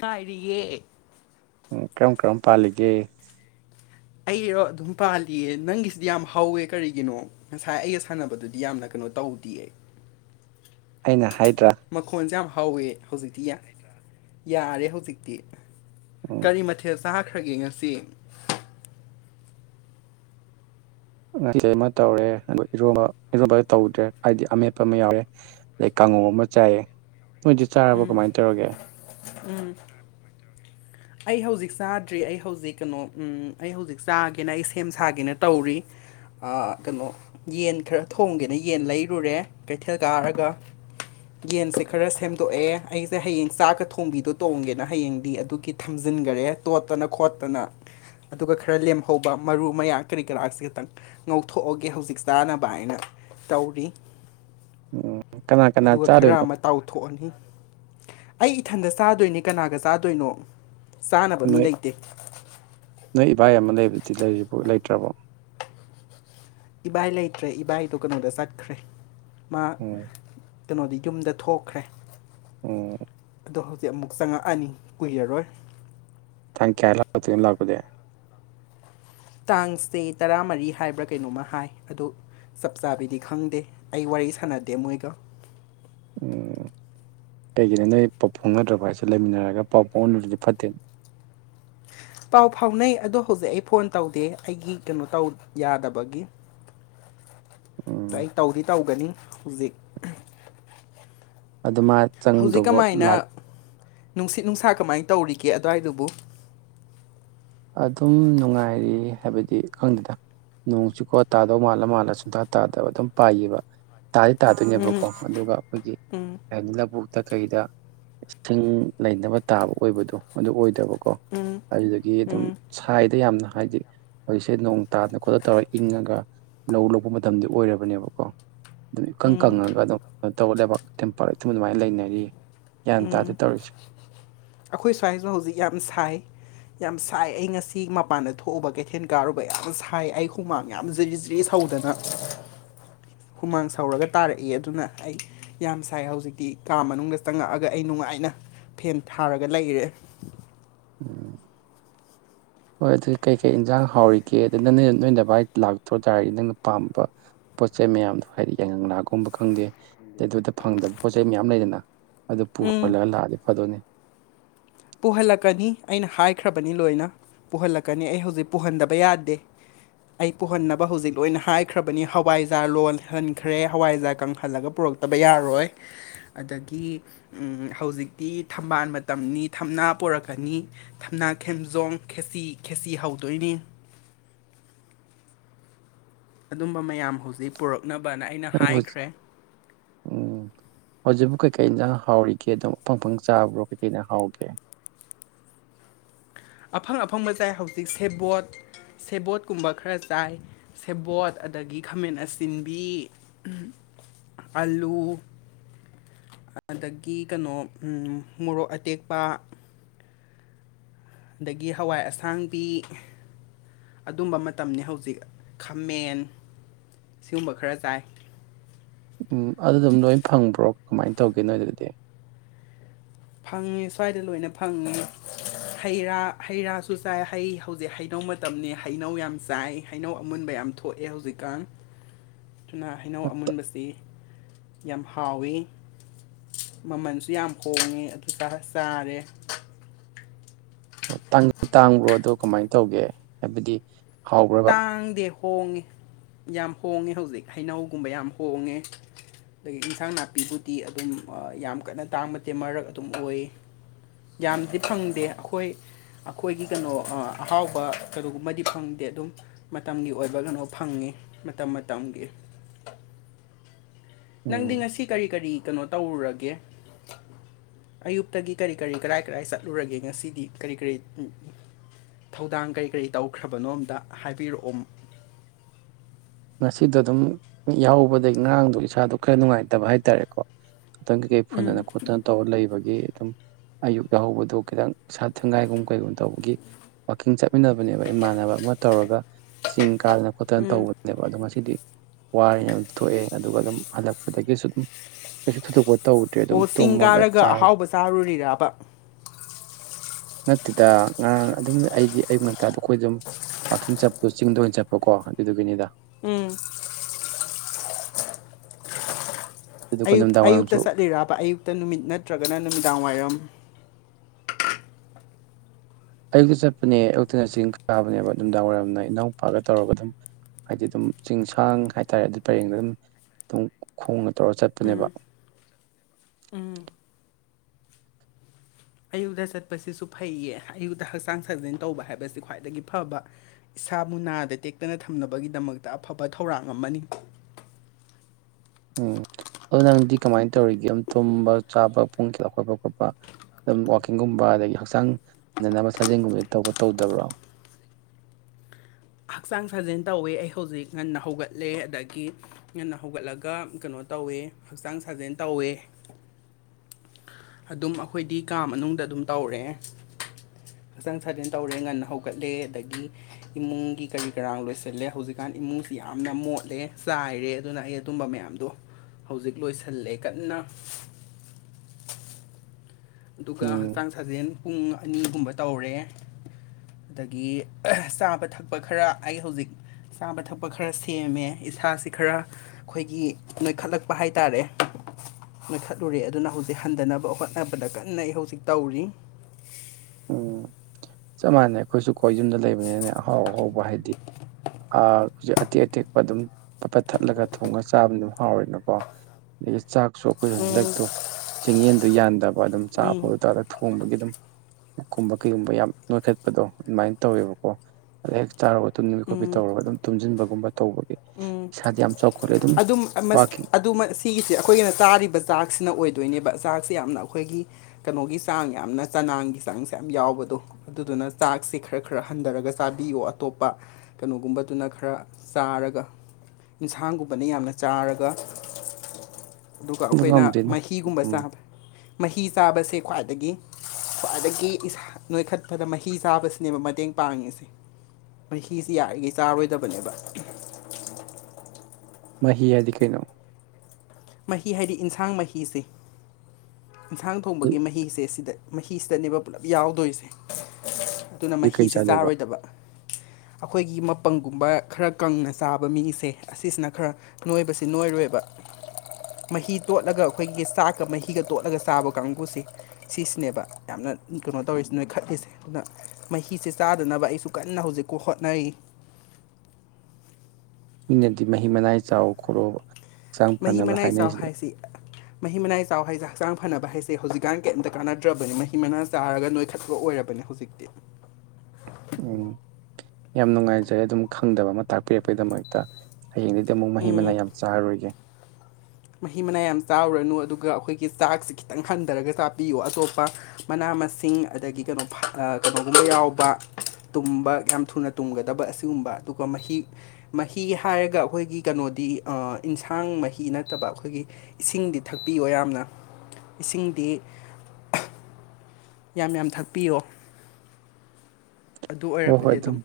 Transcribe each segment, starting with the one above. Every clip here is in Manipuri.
ꯍꯥꯏꯔꯤꯌꯦ ꯎꯝ ꯀꯔꯝ ꯀꯔꯝ ꯄꯥꯜꯂꯤꯒꯦ ꯑꯩꯔꯣ ꯑꯗꯨꯝ ꯄꯥꯜꯂꯤꯌꯦ ꯅꯪꯒꯤꯁꯤꯗꯤ ꯌꯥꯝ ꯍꯧꯋꯦ ꯀꯔꯤꯒꯤꯅꯣ ꯉꯁꯥꯏ ꯑꯩꯒ ꯁꯥꯟꯅꯕꯗꯨꯗꯤ ꯌꯥꯝꯅ ꯀꯩꯅꯣ ꯇꯧꯗꯤꯌꯦ ꯑꯩꯅ ꯍꯥꯏꯗ꯭ꯔꯥ ꯃꯈꯣꯟꯁꯦ ꯌꯥꯝ ꯍꯧꯋꯦ ꯍꯧꯖꯤꯛꯇꯤ ꯌꯥ ꯌꯥꯔꯦ ꯍꯧꯖꯤꯛꯇꯤ ꯎꯝ ꯀꯔꯤ ꯃꯊ ꯊꯦꯜ ꯆꯥꯈ꯭ꯔꯒꯦ ꯉꯁꯤ ꯑꯇꯦ ꯑꯃ ꯇꯧꯔꯦ ꯑꯗꯨꯒ ꯏꯔꯣꯝꯕ ꯏꯔꯣꯝꯕꯗꯤ ꯇꯧꯗ꯭ꯔꯦ ꯍꯥꯏꯗꯤ ꯑꯃꯦꯠꯄ ꯑꯃ ꯌꯥꯎꯔꯦ ꯑꯗꯩ ꯀꯥꯡꯉꯨ ꯑꯃ ꯆꯥꯏꯌꯦ ꯅꯣꯏꯗꯤ ꯆꯥꯔꯕ ꯎꯝ ꯀꯃꯥꯏꯟ ꯇꯧꯔꯒꯦ ꯎꯝ ꯑꯩ ꯍꯧꯖꯤꯛ ꯆꯥꯗ꯭ꯔꯤ ꯑꯩ ꯍꯧꯖꯤꯛ ꯀꯩꯅꯣ ꯎꯝ ꯑꯩ ꯍꯧꯖꯤꯛ ꯆꯥꯒꯦꯅ ꯑꯩ ꯁꯦꯝ ꯁꯥꯒꯦꯅ ꯇꯧꯔꯤ ꯑ ꯀꯩꯅꯣ ꯌꯦꯟ ꯈꯔ ꯊꯣꯡꯒꯦꯅ ꯌꯦꯟ ꯂꯩꯔꯨꯔꯦ ꯀꯩꯊꯦꯜ ꯀꯥꯔꯒ ꯌꯦꯟꯁꯦ ꯈꯔ ꯁꯦꯝꯗꯣꯛꯑꯦ ꯑꯩꯖꯦ ꯍꯌꯦꯡ ꯆꯥꯛꯀ ꯊꯣꯡꯕꯤꯗꯣ ꯇꯣꯡꯒꯦꯅ ꯍꯌꯦꯡꯗꯤ ꯑꯗꯨꯒꯤ ꯊꯝꯖꯤꯟꯒꯔꯦ ꯇꯣꯠꯇꯅ ꯈꯣꯠꯇꯅ ꯑꯗꯨꯒ ꯈꯔ ꯂꯦꯝꯍꯧꯕ ꯃꯔꯨ ꯃꯌꯥꯝ ꯀꯔꯤ ꯀꯔꯥꯥꯁꯤ ꯇꯪ ꯉꯧꯊꯣꯛꯑꯒꯦ ꯍꯧꯖꯤꯛ ꯆꯥꯅꯕ ꯍꯥꯏꯅ ꯇꯧꯔꯤ ꯑꯣ ꯑꯣ ꯑꯗꯨꯒ ꯈꯔ ꯑꯃ ꯇꯥꯎꯊꯣꯛꯑꯅꯤ ꯑꯩ ꯏꯊꯟꯗ ꯆꯥꯗꯣꯏꯅꯤ ꯀꯅꯥꯒ ꯆꯥꯗꯣꯏꯅꯣ ꯆꯥꯅꯕ ꯃꯤ ꯅꯣꯏ ꯂꯩꯇꯦ ꯅꯣꯏ ꯏꯕꯥꯏ ꯑꯃ ꯂꯩꯕꯗꯨꯗꯤ ꯂꯩꯔꯤꯕꯣ ꯂꯩꯇ꯭ꯔꯕꯣ ꯏꯕꯥꯏ ꯂꯩꯇ꯭ꯔꯦ ꯏꯕꯥꯏꯗꯣ ꯀꯩꯅꯣꯗ ꯆꯠꯈ꯭ꯔꯦ ꯃꯥ ꯎꯝ ꯀꯩꯅꯣꯗꯤ ꯌꯨꯝꯗ ꯊꯣꯛꯈ꯭ꯔꯦ ꯑꯣ ꯑꯗꯣ ꯍꯧꯖꯤꯛ ꯑꯃꯨꯛ ꯆꯪꯉꯛꯑꯅꯤ ꯀꯨꯏꯔꯔꯣꯏ ꯇꯥꯡ ꯀꯌꯥ ꯂꯥꯛꯀꯗꯣꯏꯅꯣ ꯂꯥꯛꯄꯗꯤ ꯇꯥꯡꯁꯦ ꯇꯔꯥꯃꯔꯤ ꯍꯥꯏꯕ꯭ꯔꯥ ꯀꯩꯅꯣꯝꯃ ꯍꯥꯏ ꯑꯗꯣ ꯆꯞ ꯆꯥꯕꯤꯗꯤ ꯈꯪꯗꯦ ꯑꯩ ꯋꯥꯔꯤ ꯁꯥꯟꯅꯗꯦ ꯃꯣꯏꯒ ꯎꯝ ꯀꯩꯒꯤꯅ ꯅꯣꯏ ꯄꯥꯎ ꯐꯥꯎꯅꯗ꯭ꯔꯕ ꯍꯥꯏꯁ ꯂꯩꯃꯤꯟꯅꯔꯒ ꯄꯥꯎ ꯐꯥꯎꯍꯟꯕꯗꯨꯗꯤ ꯐꯠꯇꯦ ꯄꯥꯎ ꯐꯥꯎꯅꯩ ꯑꯗꯣ ꯍꯧꯖꯤꯛ ꯑꯩ ꯐꯣꯟ ꯇꯧꯗꯦ ꯑꯩꯒꯤ ꯀꯩꯅꯣ ꯇꯧ ꯌꯥꯗꯕꯒꯤ ꯎꯝ ꯑꯩ ꯇꯧꯗꯤ ꯇꯧꯒꯅꯤ ꯍꯧꯖꯤꯛ ꯑꯗꯨꯃꯥ ꯍꯧꯖꯤꯛ ꯆꯪꯗꯧꯕ ꯀꯃꯥꯏꯅ ꯂꯥꯛ ꯅꯨꯡꯁꯤꯠ ꯅꯨꯡꯁꯥ ꯀꯃꯥꯏꯅ ꯇꯧꯔꯤꯒꯦ ꯑꯗꯨ꯭ꯋꯥꯏꯗꯨꯕꯨ ꯑꯗꯨꯝ ꯅꯨꯡꯉꯥꯏꯔꯤ ꯍꯥꯏꯕꯗꯤ ꯈꯪꯗꯦꯗ ꯅꯣꯡ ꯆꯨꯀꯣ ꯇꯥꯗꯧ ꯃꯥꯜꯂ ꯃꯥꯜꯂ ꯁꯨꯡꯊꯥ ꯇꯥꯗꯕ ꯑꯗꯨꯝ ꯄꯥꯏꯒꯤꯕ ꯇꯥꯗꯤ ꯎꯝ ꯇꯥꯗꯣꯏꯅꯦꯕꯀꯣ ꯑꯗꯨꯒ ꯑꯩꯈꯣꯏꯒꯤ ꯎꯝ ꯍꯥꯏꯅꯤ ꯂꯧꯕꯨꯛꯇ ꯀꯩꯗ ꯏꯁꯤꯡ ꯂꯩꯅꯕ ꯇꯥꯕ ꯑꯣꯏꯕꯗꯣ ꯑꯗꯨ ꯑꯣꯏꯗꯕꯀꯣ ꯎꯝ ꯑꯗꯨꯗꯒꯤ ꯒꯤ ꯑꯗꯨꯝ ꯎꯝ ꯁꯥꯏꯗ ꯌꯥꯝꯅ ꯍꯥꯏꯗꯤ ꯍꯧꯖꯤꯛꯁꯦ ꯅꯣꯡ ꯇꯥꯅ ꯈꯣꯠꯂ ꯇꯧꯔ ꯏꯪꯉꯒ ꯂꯧ ꯂꯣꯛꯄ ꯃꯇꯝꯗꯤ ꯑꯣꯏꯔꯕꯅꯦꯕꯀꯣ ꯑꯗꯨꯝ ꯏꯀꯪ ꯎꯝ ꯀꯪꯉꯒ ꯑꯗꯨꯝ ꯇ ꯂꯩꯕꯥꯛ ꯇꯦꯝꯄꯥꯛ ꯏꯊꯨꯝ ꯑꯗꯨꯃꯥꯏꯅ ꯂꯩꯅꯔꯤ ꯒ꯭ꯌꯥꯟ ꯇꯥꯗ ꯎꯝ ꯇꯧꯔꯤꯁꯦ ꯑꯩꯈꯣꯏ ꯁ꯭ꯋꯥꯏꯁꯨ ꯍꯧꯖꯤꯛ ꯌꯥꯝ ꯁꯥꯏ ꯌꯥꯝ ꯁꯥꯏ ꯑꯩ ꯉꯁꯤ ꯃꯄꯥꯟꯗ ꯊꯣꯛꯎꯕ ꯀꯩꯊꯦꯜ ꯀꯥꯔꯨꯕ ꯌꯥꯝ ꯁꯥꯏ ꯑꯩ ꯍꯨꯃꯥꯡ ꯌꯥꯝ ꯖꯤꯔꯤ ꯖꯤꯔꯤ ꯁꯧꯗꯅ ꯍꯨꯃꯥꯡ ꯁꯧꯔꯒ ꯇꯥꯔꯛꯏ ꯑꯗꯨꯅ ꯑꯩ ꯌꯥꯝ ꯁꯥꯏ ꯍꯧꯖꯤꯛꯇꯤ ꯀꯥ ꯃꯅꯨꯡꯗ ꯆꯪꯉꯛꯑꯒ ꯑꯩ ꯅꯨꯡꯉꯥꯏꯅ ꯐꯦꯟ ꯊꯥꯔꯒ ꯂꯩꯔꯦ ꯎꯝ ꯍꯣꯏ ꯑꯗꯨ ꯀꯩꯀꯩ ꯏꯟꯖꯥꯡ ꯍꯥꯎꯔꯤꯒꯦ ꯑꯗꯨꯗ ꯅꯪꯅ ꯅꯣꯏ ꯚꯥꯏ ꯂꯥꯛꯇ꯭ꯔ ꯇꯥꯔꯗꯤ ꯅꯪꯅ ꯄꯥꯝꯕ ꯄꯣꯠ ꯆꯩꯩ ꯃꯌꯥꯝꯗꯣ ꯍꯥꯏꯗꯤ ꯌꯥꯏꯉꯪꯅꯥꯒꯨꯝꯕ ꯈꯪꯗꯦ ꯑꯗꯩ ꯑꯗꯨꯗ ꯐꯪꯗꯕ ꯄꯣꯠ ꯆꯩꯩ ꯃꯌꯥꯝ ꯂꯩꯗꯅ ꯑꯗꯨ ꯎꯝ ꯄꯨꯍꯜꯂꯒ ꯂꯥꯛꯑꯗꯤ ꯐꯗꯣꯏꯅꯦ ꯄꯨꯍꯜꯂꯛꯀꯅꯤ ꯑꯩꯅ ꯍꯥꯏꯈ꯭ꯔꯕꯅꯤ ꯂꯣꯏꯅ ꯄꯨꯍꯜꯂꯛꯀꯅꯤ ꯑꯩ ꯍꯧꯖꯤꯛ ꯄꯨꯍꯟꯗꯕ ꯌꯥꯗꯦ ꯑꯩ ꯄꯨꯍꯟꯅꯕ ꯍꯧꯖꯤꯛ ꯂꯣꯏꯅ ꯍꯥꯏꯈ꯭ꯔꯕꯅꯤ ꯍꯋꯥꯏꯖꯥꯔ ꯂꯣꯜꯍꯟꯈ꯭ꯔꯦ ꯍꯋꯥꯏꯖꯥꯔ ꯀꯪꯍꯜꯂꯒ ꯄꯨꯔꯛ ꯐ ꯇꯕ ꯌꯥꯔꯣꯏ ꯑꯗꯒꯤ ꯍꯧꯖꯤꯛꯇꯤ ꯊꯝꯕꯥꯜ ꯃꯇꯝꯅꯤ ꯊꯝꯅꯥ ꯄꯣꯔꯛꯀꯅꯤ ꯊꯝꯅꯥ ꯈꯦꯝꯖꯣꯡ ꯈꯦꯁꯤ ꯈꯦꯁꯤ ꯍꯧꯗꯣꯏꯅꯤ ꯑꯗꯨꯝꯕ ꯃꯌꯥꯝ ꯍꯧꯖꯤꯛ ꯄꯨꯔꯛꯅꯕꯅ ꯑꯩꯅ ꯅꯪꯕꯨ ꯍꯧꯖꯤꯛ ꯍꯥꯏꯈ꯭ꯔꯦ ꯎꯝ ꯍꯧꯖꯤꯛꯕꯨ ꯀꯩꯀꯩꯅ ꯍꯥꯎꯔꯤꯒꯦ ꯑꯗꯨꯝ ꯑꯐꯩ ꯑꯐꯪ ꯆꯥꯕ꯭ꯔꯣ ꯀꯩꯀꯩꯅ ꯍꯥꯎꯒꯦ ꯑꯐꯪ ꯑꯐꯪꯕ ꯆꯥꯏ ꯍꯧꯖꯤꯛ ꯁꯦꯕꯣꯠ ꯁꯦꯕꯣꯠꯀꯨꯝꯕ ꯈꯔ ꯆꯥꯏ ꯁꯦꯕꯣꯠ ꯑꯗꯒꯤ ꯈꯥꯃꯦꯟ ꯑꯁꯤꯟꯕꯤ ꯑꯂꯨ ꯑꯗꯒꯤ ꯀꯩꯅꯣ ꯃꯣꯔꯣꯛ ꯑꯇꯦꯛꯄ ꯑꯗꯒꯤ ꯍꯋꯥꯏ ꯑꯁꯥꯡꯕꯤ ꯑꯗꯨꯝꯕ ꯃꯇꯝꯅꯤ ꯍꯧꯖꯤꯛ ꯈꯥꯃꯦꯟ ꯁꯤꯒꯨꯝꯕ ꯈꯔ ꯆꯥꯏ ꯎꯝ ꯑꯗꯨ ꯑꯗꯨꯝ ꯂꯣꯏ ꯐꯪꯕ꯭ꯔꯣ ꯀꯃꯥꯏꯅ ꯇꯧꯒꯦ ꯅꯣꯏ ꯑꯗꯨꯗꯗꯤ ꯐꯪꯉꯦ ꯁ꯭ꯋꯥꯏꯗ ꯂꯣꯏꯅ ꯐꯪꯉꯦ ꯍꯩ ꯔꯥ ꯍꯩ ꯔꯥꯁꯨ ꯆꯥꯏ ꯍꯩ ꯍꯧꯖꯤꯛ ꯍꯩꯅꯧ ꯃꯇꯝꯅꯤ ꯍꯩꯅꯧ ꯌꯥꯝ ꯆꯥꯏ ꯍꯩꯅꯧ ꯑꯃꯨꯟꯕ ꯌꯥꯝ ꯊꯣꯛꯑꯦ ꯍꯧꯖꯤꯛꯀꯥꯟ ꯑꯗꯨꯅ ꯍꯩꯅꯧ ꯑꯃꯨꯟꯕꯁꯤ ꯌꯥꯝ ꯍꯥꯎꯋꯤ ꯃꯃꯜꯁꯨ ꯌꯥꯝ ꯍꯣꯡꯉꯦ ꯑꯗꯨ ꯆꯥꯔꯦ ꯑꯣ ꯇꯥꯡꯕ꯭ꯔꯣ ꯑꯗꯣ ꯀꯃꯥꯏꯅ ꯇꯧꯒꯦ ꯍꯥꯏꯕꯗꯤ ꯍꯥꯎꯕ꯭ꯔꯕ ꯇꯥꯡꯗꯦ ꯍꯣꯡꯉꯦ ꯌꯥꯝ ꯍꯣꯡꯉꯦ ꯍꯧꯖꯤꯛ ꯍꯩꯅꯧꯒꯨꯝꯕ ꯌꯥꯝ ꯍꯣꯡꯉꯦ ꯑꯗꯒꯤ ꯏꯟꯁꯥꯡ ꯅꯥꯄꯤꯕꯨꯗꯤ ꯑꯗꯨꯝ ꯌꯥꯝ ꯀꯟꯅ ꯇꯥꯡꯕꯗꯤꯦ ꯃꯔꯛ ꯑꯗꯨꯝ ꯑꯣꯏ ꯌꯥꯝꯗꯤ ꯐꯪꯗꯦ ꯑꯩꯈꯣꯏ ꯑꯩꯈꯣꯏꯒꯤ ꯀꯩꯅꯣ ꯑꯍꯥꯎꯕ ꯀꯩꯅꯣꯒꯨꯝꯕꯗꯤ ꯐꯪꯗꯦ ꯑꯗꯨꯝ ꯃꯇꯝꯒꯤ ꯑꯣꯏꯕ ꯀꯩꯅꯣ ꯐꯪꯉꯤ ꯃꯇꯝ ꯃꯇꯝꯒꯤ ꯅꯪꯗꯤ ꯎꯝ ꯉꯁꯤ ꯀꯔꯤ ꯀꯔꯤ ꯀꯥꯅꯣ ꯇꯧꯔꯨꯔꯒꯦ ꯑꯌꯨꯛꯇꯒꯤ ꯀꯔꯤ ꯀꯔꯤ ꯀꯔꯥꯏ ꯀꯔꯥꯏ ꯆꯠꯂꯨꯔꯒꯦ ꯉꯁꯤꯗꯤ ꯀꯔꯤ ꯀꯔꯤ ꯎꯝ ꯎꯝ ꯊꯧꯗꯥꯡ ꯀꯔꯤ ꯀꯔꯤ ꯇꯧꯈ꯭ꯔꯕꯅꯣ ꯑꯝꯇ ꯍꯥꯏꯕꯤꯔꯛꯑꯣꯝ ꯉꯁꯤꯗꯣ ꯑꯗꯨꯝ ꯌꯥꯍꯧꯕꯗꯩ ꯉꯔꯥꯡꯗꯣ ꯏꯁꯥꯗꯣ ꯈꯔ ꯅꯨꯡꯉꯥꯏꯇꯕ ꯍꯥꯏꯇꯥꯔꯦꯀꯣ ꯉꯥꯇꯪ ꯀꯩꯀꯩ ꯐꯨꯟꯗꯅ ꯈꯣꯠꯇꯅ ꯇꯧꯔ ꯂꯩꯕꯒꯤ ꯑꯗꯨꯝ ꯑꯌꯨꯛ ꯌꯥꯎꯍꯧꯕꯗꯣ ꯈꯤꯇꯪ ꯁꯥꯠ ꯊꯦꯡꯒꯥꯏꯒꯨꯝ ꯀꯩꯒꯨꯝ ꯇꯧꯕ ꯒꯤ ꯋꯥꯛꯀꯤꯡ ꯆꯠꯃꯤꯟꯅꯕꯅꯦꯕ ꯏꯃꯥꯟꯅꯕ ꯑꯃ ꯇꯧꯔꯒ ꯆꯤꯡ ꯀꯥꯗꯅ ꯈꯣꯠꯇꯅ ꯎꯝ ꯇꯧꯕ__ ꯅꯦꯕ ꯑꯗꯣ ꯉꯁꯤꯗꯤ ꯋꯥꯔꯦꯅ ꯊꯣꯛꯑꯦ ꯑꯗꯨꯒ ꯑꯗꯨꯝ ꯍꯟꯂꯛꯄꯗꯒꯤꯁꯨ ꯑꯗꯨꯝ ꯀꯩꯁꯨ ꯊꯣꯏꯗꯣꯛꯄꯠ ꯑꯣ ꯆꯤꯡ ꯀꯥꯔꯒ ꯑꯍꯥꯎꯕ ꯆꯥꯔꯨꯔꯤꯕ ꯅꯠꯇꯦꯗ ꯉꯔꯥꯡ ꯑꯗꯨꯝ ꯑꯩꯗꯤ ꯑꯌꯨꯛ ꯉꯟꯇꯥꯗ ꯑꯩꯈꯣꯏ ꯑꯗꯨꯝ ꯋꯥꯛꯀꯤꯡ ꯆꯠꯄ ꯆꯤꯡꯗ ꯑꯣꯏꯅ ꯆꯠꯄꯀꯣ ꯑꯗꯨꯗꯨꯒꯤꯅꯤꯗ ꯎꯝ ꯑꯗꯨꯒ ꯑꯌꯨ ꯅꯨꯃꯤꯗꯥꯡ ꯋꯥꯏꯔꯝꯁꯨ ꯑꯌꯨꯛꯇ ꯆꯠꯂꯤꯔꯕ ꯑꯌꯨꯛꯇ ꯅꯨꯃꯤꯠ ꯅꯠꯇ꯭ꯔꯒꯅ ꯅꯨꯃꯤꯗꯥꯡ ꯋꯥꯏꯔꯝ ꯑꯌꯨꯛꯇ ꯆꯠꯄꯅꯦ ꯑꯌꯨꯛꯇꯅ ꯆꯤꯡ ꯀꯥꯕꯅꯦꯕ ꯗꯨꯝꯗꯥꯋꯥꯏꯔꯝꯅ ꯏꯅꯥꯎꯄꯥꯒ ꯇꯧꯔꯒ ꯑꯗꯨꯝ ꯍꯥꯏꯗꯤ ꯑꯗꯨꯝ ꯆꯤꯡꯁꯥꯡ ꯍꯥꯏꯇꯥꯔꯦ ꯑꯗꯨ ꯄꯔꯦꯡꯗ ꯑꯗꯨꯝ ꯑꯗꯨꯝ ꯈꯣꯡꯉ ꯇꯧꯔ ꯆꯠꯄꯅꯦꯕ ꯎꯝ ꯑꯌꯨꯛꯇ ꯆꯠꯄꯁꯤꯁꯨ ꯐꯩꯌꯦ ꯑꯌꯨꯛꯇ ꯍꯛꯆꯥꯡ ꯁꯥꯡꯖꯦꯟ ꯇꯧꯕ ꯍꯥꯏꯕꯁꯤ ꯈ꯭ꯋꯥꯏꯗꯒꯤ ꯐꯕ ꯏꯁꯥꯕꯨ ꯅꯥꯗ ꯇꯦꯛꯇꯅ ꯊꯝꯅꯕꯒꯤꯗꯃꯛꯇ ꯑꯐꯕ ꯊꯧꯔꯥꯡ ꯑꯃꯅꯤ ꯎꯝ ꯑꯋꯨ ꯅꯪꯗꯤ ꯀꯃꯥꯏꯟ ꯇꯧꯔꯤꯒꯦ ꯑꯗꯨꯝ ꯇꯨꯝꯕ ꯆꯥꯕ ꯄꯨꯡ ꯀꯌꯥ ꯍꯧꯈꯠꯄ ꯈꯣꯠꯄ ꯑꯗꯨꯝ ꯋꯥꯛꯀꯤꯡꯒꯨꯝꯕ ꯑꯗꯒꯤ ꯍꯛꯆꯥꯡ ꯐꯖꯅꯕ ꯁꯥꯖꯦꯜꯒꯨꯝꯕꯗꯤ ꯇꯧꯕ ꯇꯧꯗꯕ꯭ꯔꯣ ꯍꯛꯆꯥꯡ ꯁꯥꯖꯦꯟ ꯇꯧꯋꯦ ꯑꯩ ꯍꯧꯖꯤꯛ ꯉꯟꯅ ꯍꯧꯒꯠꯂꯦ ꯑꯗꯒꯤ ꯉꯟꯅ ꯍꯧꯒꯠꯂꯒ ꯀꯩꯅꯣ ꯇꯧꯋꯦ ꯍꯛꯆꯥꯡ ꯁꯥꯖꯦꯟ ꯇꯧꯋꯦ ꯑꯗꯨꯝ ꯑꯩꯈꯣꯏꯗꯤ ꯀꯥ ꯃꯅꯨꯡꯗ ꯑꯗꯨꯝ ꯇꯧꯔꯦ ꯍꯛꯆꯥꯡ ꯁꯥꯖꯦꯟ ꯇꯧꯔꯦ ꯉꯟꯅ ꯍꯧꯒꯠꯂꯦ ꯑꯗꯒꯤ ꯏꯃꯨꯡꯒꯤ ꯀꯔꯤ ꯀꯔꯥꯡ ꯂꯣꯏꯁꯤꯜꯂꯦ ꯍꯧꯖꯤꯛꯀꯥꯟ ꯏꯃꯨꯡꯁꯤ ꯌꯥꯝꯅ ꯃꯣꯠꯂꯦ ꯆꯥꯏꯔꯦ ꯑꯗꯨꯅ ꯑꯩ ꯑꯗꯨꯝꯕ ꯃꯌꯥꯝꯗꯣ ꯍꯧꯖꯤꯛ ꯂꯣꯏꯁꯤꯜꯂꯦ ꯀꯟꯅ ꯑꯗꯨꯒ ꯎꯝ ꯍꯛꯆꯥꯡ ꯁꯥꯖꯦꯟ ꯄꯨꯡ ꯑꯅꯤꯒꯨꯝꯕ ꯇꯧꯔꯦ ꯑꯗꯒꯤ ꯆꯥꯕ ꯊꯛꯄ ꯈꯔ ꯑꯩ ꯍꯧꯖꯤꯛ ꯆꯥꯕ ꯊꯛꯄ ꯈꯔ ꯁꯦꯝꯃꯦ ꯏꯁꯥꯥꯁꯦ ꯈꯔ ꯑꯩꯈꯣꯏꯒꯤ ꯅꯣꯏꯈꯠꯂꯛꯄ ꯍꯥꯏ ꯇꯥꯔꯦ ꯅꯣꯏꯈꯠꯂꯨꯔꯦ ꯑꯗꯨꯅ ꯍꯧꯖꯤꯛ ꯍꯟꯗꯅꯕ ꯍꯣꯠꯅꯕꯗ ꯀꯟꯅ ꯑꯩ ꯍꯧꯖꯤꯛ ꯇꯧꯔꯤ ꯆꯞ ꯃꯥꯟꯅꯩ ꯑꯩꯈꯣꯏꯁꯨ ꯀꯣ ꯌꯨꯝꯗ ꯂꯩꯕꯅꯤꯅꯅꯦ ꯑꯍꯥꯎ ꯑꯍꯥꯎꯕ ꯍꯥꯏꯗꯤ ꯑ ꯍꯧꯖꯤꯛ ꯑꯇꯦꯛ ꯑꯇꯦꯛꯄ ꯑꯗꯨꯝ ꯄꯠ ꯄꯠ ꯊꯠꯂꯒ ꯊꯣꯡꯉ ꯆꯥꯕ ꯑꯗꯨꯝ ꯍꯥꯎꯋꯦꯅꯀꯣ ꯑꯗꯒꯤ ꯆꯥꯛꯁꯨ ꯑꯩꯈꯣꯏ ꯎꯝ ꯍꯟꯗꯛꯇꯨ ꯆꯦꯡꯌꯦꯟꯗꯨ ꯌꯥꯟꯗꯕ ꯑꯗꯨꯝ ꯎꯝ ꯆꯥꯛꯑꯐ ꯇꯗ ꯊꯣꯡꯕꯒꯤ ꯑꯗꯨꯝ ꯀꯨꯝꯕ ꯀꯩꯒꯨꯝꯕ ꯌꯥꯝ ꯅꯣꯏꯈꯠꯄꯗꯣ ꯑꯗꯨꯃꯥꯏꯅ ꯇꯧꯋꯦꯕꯀꯣ ꯑꯗꯩ ꯍꯦꯛ ꯆꯥꯔꯒ ꯇꯨꯝꯕꯤ ꯈꯣꯠꯄꯤ ꯎꯝ ꯇꯧꯔꯒ ꯑꯗꯨꯝ ꯇꯨꯝꯖꯤꯟꯕꯒꯨꯝꯕ ꯇꯧꯕꯒꯤ ꯎꯝ ꯏꯁꯥꯗꯤ ꯌꯥꯝ ꯆꯥꯎ__ ꯑꯗꯨꯝ ꯑꯃꯁ ꯑꯠ__ ꯑꯗꯨꯃ ꯁꯤꯒꯤꯁꯦ ꯑꯩꯈꯣꯏꯒꯤꯅ ꯆꯥꯔꯤꯕ ꯆꯥꯛꯁꯤꯅ ꯑꯣꯏꯗꯣꯏꯅꯦꯕ ꯆꯥꯛꯁꯦ ꯌꯥꯝꯅ ꯑꯩꯈꯣꯏꯒꯤ ꯀꯅꯣꯒꯤ ꯆꯥꯡ ꯌꯥꯝꯅ ꯆꯅꯥꯡꯒꯤ ꯆꯥꯡꯁꯦ ꯌꯥꯝ ꯌꯥꯎꯕꯗꯣ ꯑꯗꯨꯗꯨꯅ ꯆꯥꯛꯁꯦ ꯈꯔ ꯈꯔ ꯍꯟꯗꯔꯒ ꯆꯥꯕꯤꯌꯣ ꯑꯇꯣꯞꯄ ꯀꯅꯣꯒꯨꯝꯕꯗꯨꯅ ꯈꯔ ꯆꯥꯔꯒ ꯏꯟꯁꯥꯡꯒꯨꯝ ꯕꯅ ꯌꯥꯝꯅ ꯆꯥꯔꯒ ꯑꯗꯨꯒ ꯑꯗꯨꯝ ꯑꯩꯈꯣꯏꯅ ꯉꯝꯗꯦꯅꯦ ꯃꯍꯤꯒꯨꯝꯕ ꯎꯝ ꯆꯥꯕ ꯃꯍꯤ ꯆꯥꯕꯁꯦ ꯈ꯭ꯋꯥꯏꯗꯒꯤ ꯈ꯭ꯋꯥꯢꯗꯒꯤ ꯢꯁꯥ ꯅꯣꯢꯈꯠꯄꯗ ꯃꯍꯤ ꯆꯥꯕꯁꯤꯅꯦꯕ ꯃꯇꯦꯡ ꯄꯥꯡꯉꯤꯁꯦ ꯃꯍꯤꯁꯦ ꯌꯥꯔꯤꯒꯩ ꯆꯥꯔꯣꯢꯗꯕꯅꯦꯕ ꯃꯍꯤ ꯍꯥꯢꯗꯤ ꯀꯩꯅꯣ ꯃꯍꯤ ꯍꯥꯢꯗꯤ ꯢꯟꯁꯥꯡ ꯃꯍꯤꯁꯦ ꯌꯦꯟꯁꯥꯡ ꯊꯣꯡꯕꯒꯤ ꯃꯍꯤꯁꯦ ꯁꯤꯗ ꯃꯍꯤꯁꯤꯗꯅꯦꯕ ꯄꯨꯂꯞ ꯌꯥꯎꯗꯣꯢꯁꯦ ꯑꯗꯨꯅ ꯍꯧꯖꯤꯛ ꯀꯩ ꯃꯍꯤꯁꯦ ꯆꯥꯗꯣꯏꯕ ꯆꯥꯔꯣꯢꯗꯕ ꯑꯩꯈꯣꯢꯒꯤ ꯃꯄꯪꯒꯨꯝꯕ ꯈꯔ ꯀꯪꯅ ꯆꯥꯕ ꯃꯤꯁꯦ ꯑꯁꯤꯁꯤꯅ ꯈꯔ ꯅꯣꯏꯕꯁꯤ ꯅꯣꯢꯔꯣꯢꯕ ꯃꯍꯤ ꯇꯣꯠꯂꯒ ꯑꯩꯈꯣꯢꯒꯤ ꯆꯥꯛꯀ ꯃꯍꯤꯒ ꯇꯣꯠꯂꯒ ꯆꯥꯕ ꯀꯥꯡꯕꯨꯁꯦ ꯁꯤꯁꯤꯅꯦꯕ ꯌꯥꯝꯅ ꯀꯩꯅꯣ ꯇꯧꯔꯤꯁꯤ ꯅꯣꯢꯈꯠꯂꯤꯁꯦ ꯑꯗꯨꯅ ꯃꯍꯤꯁꯦ ꯆꯥꯗꯅꯕ ꯑꯩꯁꯨ ꯀꯟꯅ ꯍꯧꯖꯤꯛꯀꯨ ꯍꯣꯠꯅꯔꯤ ꯃꯤꯅꯗꯤ ꯃꯍꯤ ꯃꯅꯥꯢ ꯆꯥꯎ ꯈꯣꯠꯂꯎ ꯍꯛꯆꯥꯡ ꯐꯅꯕ ꯍꯥꯢꯅꯔꯤꯁꯤꯗꯤ ꯁꯤ ꯃꯍꯤ ꯃꯅꯥꯢ ꯆꯥꯎ ꯍꯥꯏꯁꯦ ꯍꯛꯆꯥꯡ ꯐꯅꯕ ꯍꯥꯢꯁꯦ ꯍꯧꯖꯤꯛꯀꯥꯟ ꯀꯩꯝꯇ ꯀꯥꯟꯅꯗ꯭ꯔꯕꯅꯤ ꯃꯍꯤ ꯃꯅꯥ ꯆꯥꯔꯒ ꯅꯣꯢꯈꯠꯄ ꯑꯣꯢꯔꯕꯅꯦ ꯍꯧꯖꯤꯛꯇ ꯎꯝ ꯌꯥꯝ ꯅꯨꯡꯉꯥꯢꯖꯔꯦ ꯑꯗꯨꯝ ꯈꯪꯗꯕ ꯑꯃ ꯇꯥꯛꯄꯤꯔꯛꯄꯩꯗꯃꯛꯇ ꯍꯌꯦꯡꯗꯒꯤꯗꯤ ꯑꯃꯨꯛ ꯃꯍꯤ ꯎꯝ ꯃꯅꯥꯢ ꯌꯥꯝ ꯆꯥꯔꯔꯣꯢꯒꯦ ꯃꯍꯤ ꯃꯅꯥꯢ ꯌꯥꯝ ꯆꯥꯔꯨꯔꯅꯨ ꯑꯗꯨꯒ ꯑꯩꯈꯣꯢꯒꯤ ꯆꯥꯛꯁꯤ ꯈꯤꯇꯪ ꯍꯟꯊꯔꯒ ꯆꯥꯄꯤꯌꯨ ꯑꯇꯣꯞꯄ ꯃꯅꯥ ꯃꯁꯤꯡ ꯑꯗꯒꯤ ꯀꯩꯅꯣ ꯀꯩꯅꯣꯒꯨꯝꯕ ꯌꯥꯎꯕ ꯇꯨꯝꯕ ꯌꯥꯝ ꯊꯨꯅ ꯇꯨꯝꯒꯗꯕ ꯑꯁꯤꯒꯨꯝꯕ ꯑꯗꯨꯒ ꯃꯍꯤ ꯃꯍꯤ ꯍꯥꯢꯔꯒ ꯑꯩꯈꯣꯢꯒꯤ ꯀꯩꯅꯣꯗꯤ ꯏꯟꯁꯥꯡ ꯃꯍꯤ ꯅ ꯐꯠꯇꯕ ꯑꯩꯈꯣꯢꯒꯤ ꯏꯁꯤꯡꯗꯤ ꯊꯛꯄꯤꯌꯣ ꯌꯥꯝꯅ ꯏꯁꯤꯡꯗꯤ ꯌꯥꯝ ꯌꯥꯝ ꯊꯥꯛꯄꯤꯌꯣ ꯑꯗꯨ ꯍꯣꯏ ꯍꯣꯏ ꯑꯣꯢꯔꯕꯗꯤ ꯑꯗꯨꯝ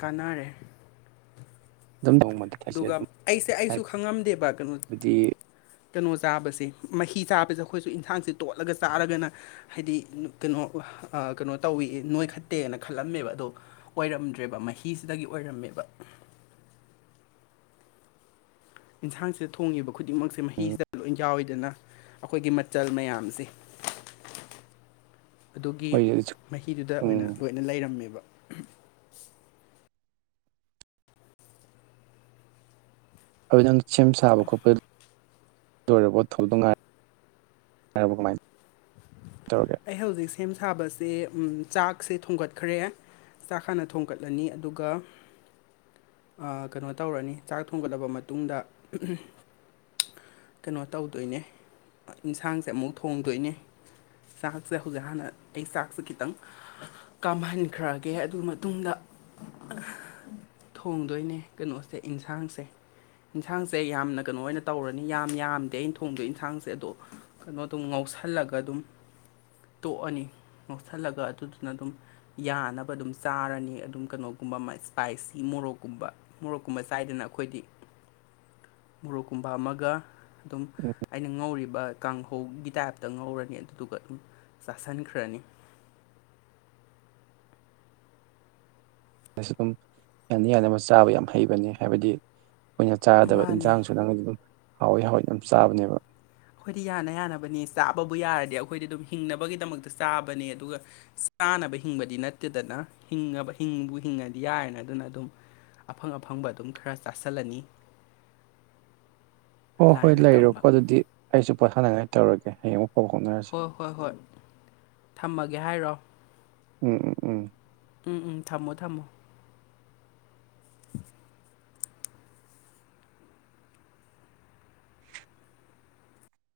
ꯀꯥꯟꯅꯔꯦ ꯑꯗꯨꯝ [unintelligible] ꯑꯗꯨꯒ ꯑꯩꯁꯦ ꯑꯩꯁꯨ ꯈꯪꯉꯝꯗꯦꯕ ꯀꯩꯅꯣ ꯍꯥꯏꯕꯗꯤ ꯀꯩꯅꯣ ꯆꯥꯕꯁꯦ ꯃꯍꯤ ꯆꯥꯕꯁꯦ ꯑꯩꯈꯣꯢꯁꯨ ꯏꯟꯁꯥꯡꯁꯦ ꯇꯣꯠꯂꯒ ꯆꯥꯔꯒꯅ ꯍꯥꯢꯗꯤ ꯀꯩꯅꯣ ꯀꯩꯅꯣ ꯇꯧꯋꯤ ꯅꯣꯢ ꯈꯠꯇꯦꯅ ꯈꯜꯂꯝꯃꯦꯕ ꯑꯗꯣ ꯑꯣꯢꯔꯝꯗ꯭ꯔꯦꯕ ꯃꯍꯤꯁꯤꯗꯒꯤ ꯑꯣꯢꯔꯝꯃꯦꯕ ꯌꯦꯟꯁꯥꯡꯁꯤꯗ ꯊꯣꯡꯉꯤꯕ ꯈꯨꯗꯤꯡꯃꯛꯁꯦ ꯃꯍꯤꯁꯤꯗ ꯂꯣꯢ ꯌꯥꯎꯋꯤꯗꯅ ꯑꯩꯈꯣꯢꯒꯤ ꯃꯆꯜ ꯃꯌꯥꯝꯁꯦ ꯑꯗꯨꯒꯤ ꯍꯣꯏ ꯃꯍꯤꯗꯨꯗ ꯑꯣꯢꯅ ꯎꯝ ꯂꯣꯢꯅ ꯂꯩꯔꯝꯃꯦꯕ ꯑꯗꯨ ꯅꯪ ꯁꯦꯝ ꯁꯥꯕ ꯈꯣꯠꯄ ꯂꯣꯢꯔꯕ ꯊꯧꯗ ꯉꯥꯢꯔ [unintelligible] ꯀꯃꯥꯢꯅ [unintelligible] ꯑꯩ ꯍꯧꯖꯤꯛ ꯁꯦꯝ ꯁꯥꯕꯁꯦ ꯆꯥꯛꯁꯦ ꯊꯣꯡꯒꯠꯈ꯭ꯔꯦ ꯆꯥꯛ ꯍꯥꯟꯅ ꯊꯣꯡꯀꯠꯂꯅꯤ ꯑꯗꯨꯒ ꯑꯥ ꯀꯩꯅꯣ ꯇꯧꯔꯅꯤ ꯆꯥꯛ ꯊꯣꯡꯒꯠꯂꯕ ꯃꯇꯨꯡꯗ ꯀꯩꯅꯣ ꯇꯧꯗꯣꯢꯅꯦ ꯌꯦꯟꯁꯥꯡꯁꯦ ꯑꯃꯨꯛ ꯊꯣꯡꯗꯣꯢꯅꯦ ꯆꯥꯛꯁꯤ ꯍꯧꯖꯤꯛ ꯍꯥꯟꯅ ꯑꯩ ꯆꯥꯛꯁꯤ ꯈꯤꯇꯪ ꯀꯥꯝꯍꯟꯈ꯭ꯔꯒꯦ ꯑꯗꯨ ꯃꯇꯨꯡꯗ ꯊꯣꯡꯗꯣꯢꯅꯦ ꯀꯩꯅꯣꯁꯦ ꯌꯦꯟꯁꯥꯡꯁꯦ ꯌꯦꯟꯁꯥꯡꯁꯦ ꯌꯥꯝꯅ ꯀꯩꯅꯣ ꯑꯣꯢꯅ ꯇꯧꯔꯅꯤ ꯌꯥꯝ ꯌꯥꯝꯗꯦ ꯑꯩꯅ ꯊꯣꯡꯗꯣ ꯌꯦꯟꯁꯥꯡꯁꯦ ꯑꯗꯣ ꯀꯩꯅꯣꯗꯨꯝ ꯉꯧꯁꯜꯂꯒ ꯑꯗꯨꯝ ꯇꯣꯛꯑꯅꯤ ꯅꯣꯊꯜꯂꯒ ꯑꯗꯨꯗꯨꯅ ꯑꯗꯨꯝ ꯌꯥꯅꯕ ꯑꯗꯨꯝ ꯆꯥꯔꯅꯤ ꯑꯗꯨꯝ ꯀꯩꯅꯣꯒꯨꯝꯕ ꯏꯁꯄꯥꯢꯁꯤ ꯃꯣꯔꯣꯛꯀꯨꯝꯕ ꯃꯣꯔꯣꯛꯀꯨꯝꯕ ꯆꯥꯏꯗꯅ ꯑꯩꯈꯣꯏꯗꯤ ꯃꯣꯔꯣꯛ ꯀꯨꯝꯕ ꯑꯃꯒ ꯑꯗꯨꯝ ꯑꯩꯅ ꯉꯧꯔꯤꯕ ꯀꯥꯡꯍꯧꯒꯤ ꯇꯥꯏꯞꯇ ꯉꯧꯔꯅꯤ ꯑꯗꯨꯗꯨꯒ ꯑꯗꯨꯝ ꯆꯥꯁꯟꯈ꯭ꯔꯅꯤ ꯑꯩꯁꯨ ꯗꯨꯝ ꯌꯥꯅ ꯌꯥꯕ ꯆꯥꯕ ꯌꯥꯝ ꯍꯩꯕꯅꯤ ꯍꯥꯏꯕꯗꯤ ꯑꯩꯈꯣꯏꯅ ꯆꯥꯗꯕ ꯃꯥꯅꯦ ꯏꯟꯖꯥꯡꯖꯨ ꯅꯪꯅꯗꯤ ꯑꯗꯨꯝ ꯍꯥꯎꯋꯦ ꯍꯥꯎꯋꯦ ꯑꯗꯨꯝ ꯆꯥꯕꯅꯦꯕ ꯑꯩꯈꯣꯏꯗꯤ ꯌꯥꯅ ꯌꯥꯅꯕꯅꯤ ꯆꯥꯕꯕꯨ ꯌꯥꯔꯗꯤ ꯑꯩꯈꯣꯏꯗꯤ ꯑꯗꯨꯝ ꯍꯤꯡꯅꯕꯒꯤꯗꯃꯛꯇ ꯆꯥꯕꯅꯦ ꯑꯗꯨꯒ ꯆꯥꯅꯕ ꯍꯤꯡꯕꯗꯤ ꯅꯠꯇꯦꯗꯅ ꯍꯤꯡꯉꯥꯕ ꯍꯤꯡꯕꯨ ꯍꯤꯡꯉꯗꯤ ꯌꯥꯔꯦꯅ ꯑꯗꯨꯅ ꯑꯗꯨꯝ ꯑꯐꯪ-ꯑꯐꯪꯕ ꯑꯗꯨꯝ ꯈꯔ ꯆꯥꯁꯜꯂꯅꯤ ꯑꯣ ꯍꯣꯏ ꯂꯩꯔꯣꯀꯣ ꯑꯗꯨꯗꯤ ꯑꯩꯁꯨ ꯄꯣꯠꯊꯥꯅꯤꯡꯉꯥꯏ ꯇꯧꯔꯒꯦ ꯍꯌꯦꯡꯃꯨꯛ ꯍꯣꯏ ꯍꯣꯏ ꯍꯣꯏ ꯊꯝꯃꯒꯦ ꯍꯥꯏꯔꯣ ꯎꯪꯎꯝ ꯎꯪꯎꯪꯊꯝꯃꯣ ꯊꯝꯃꯣ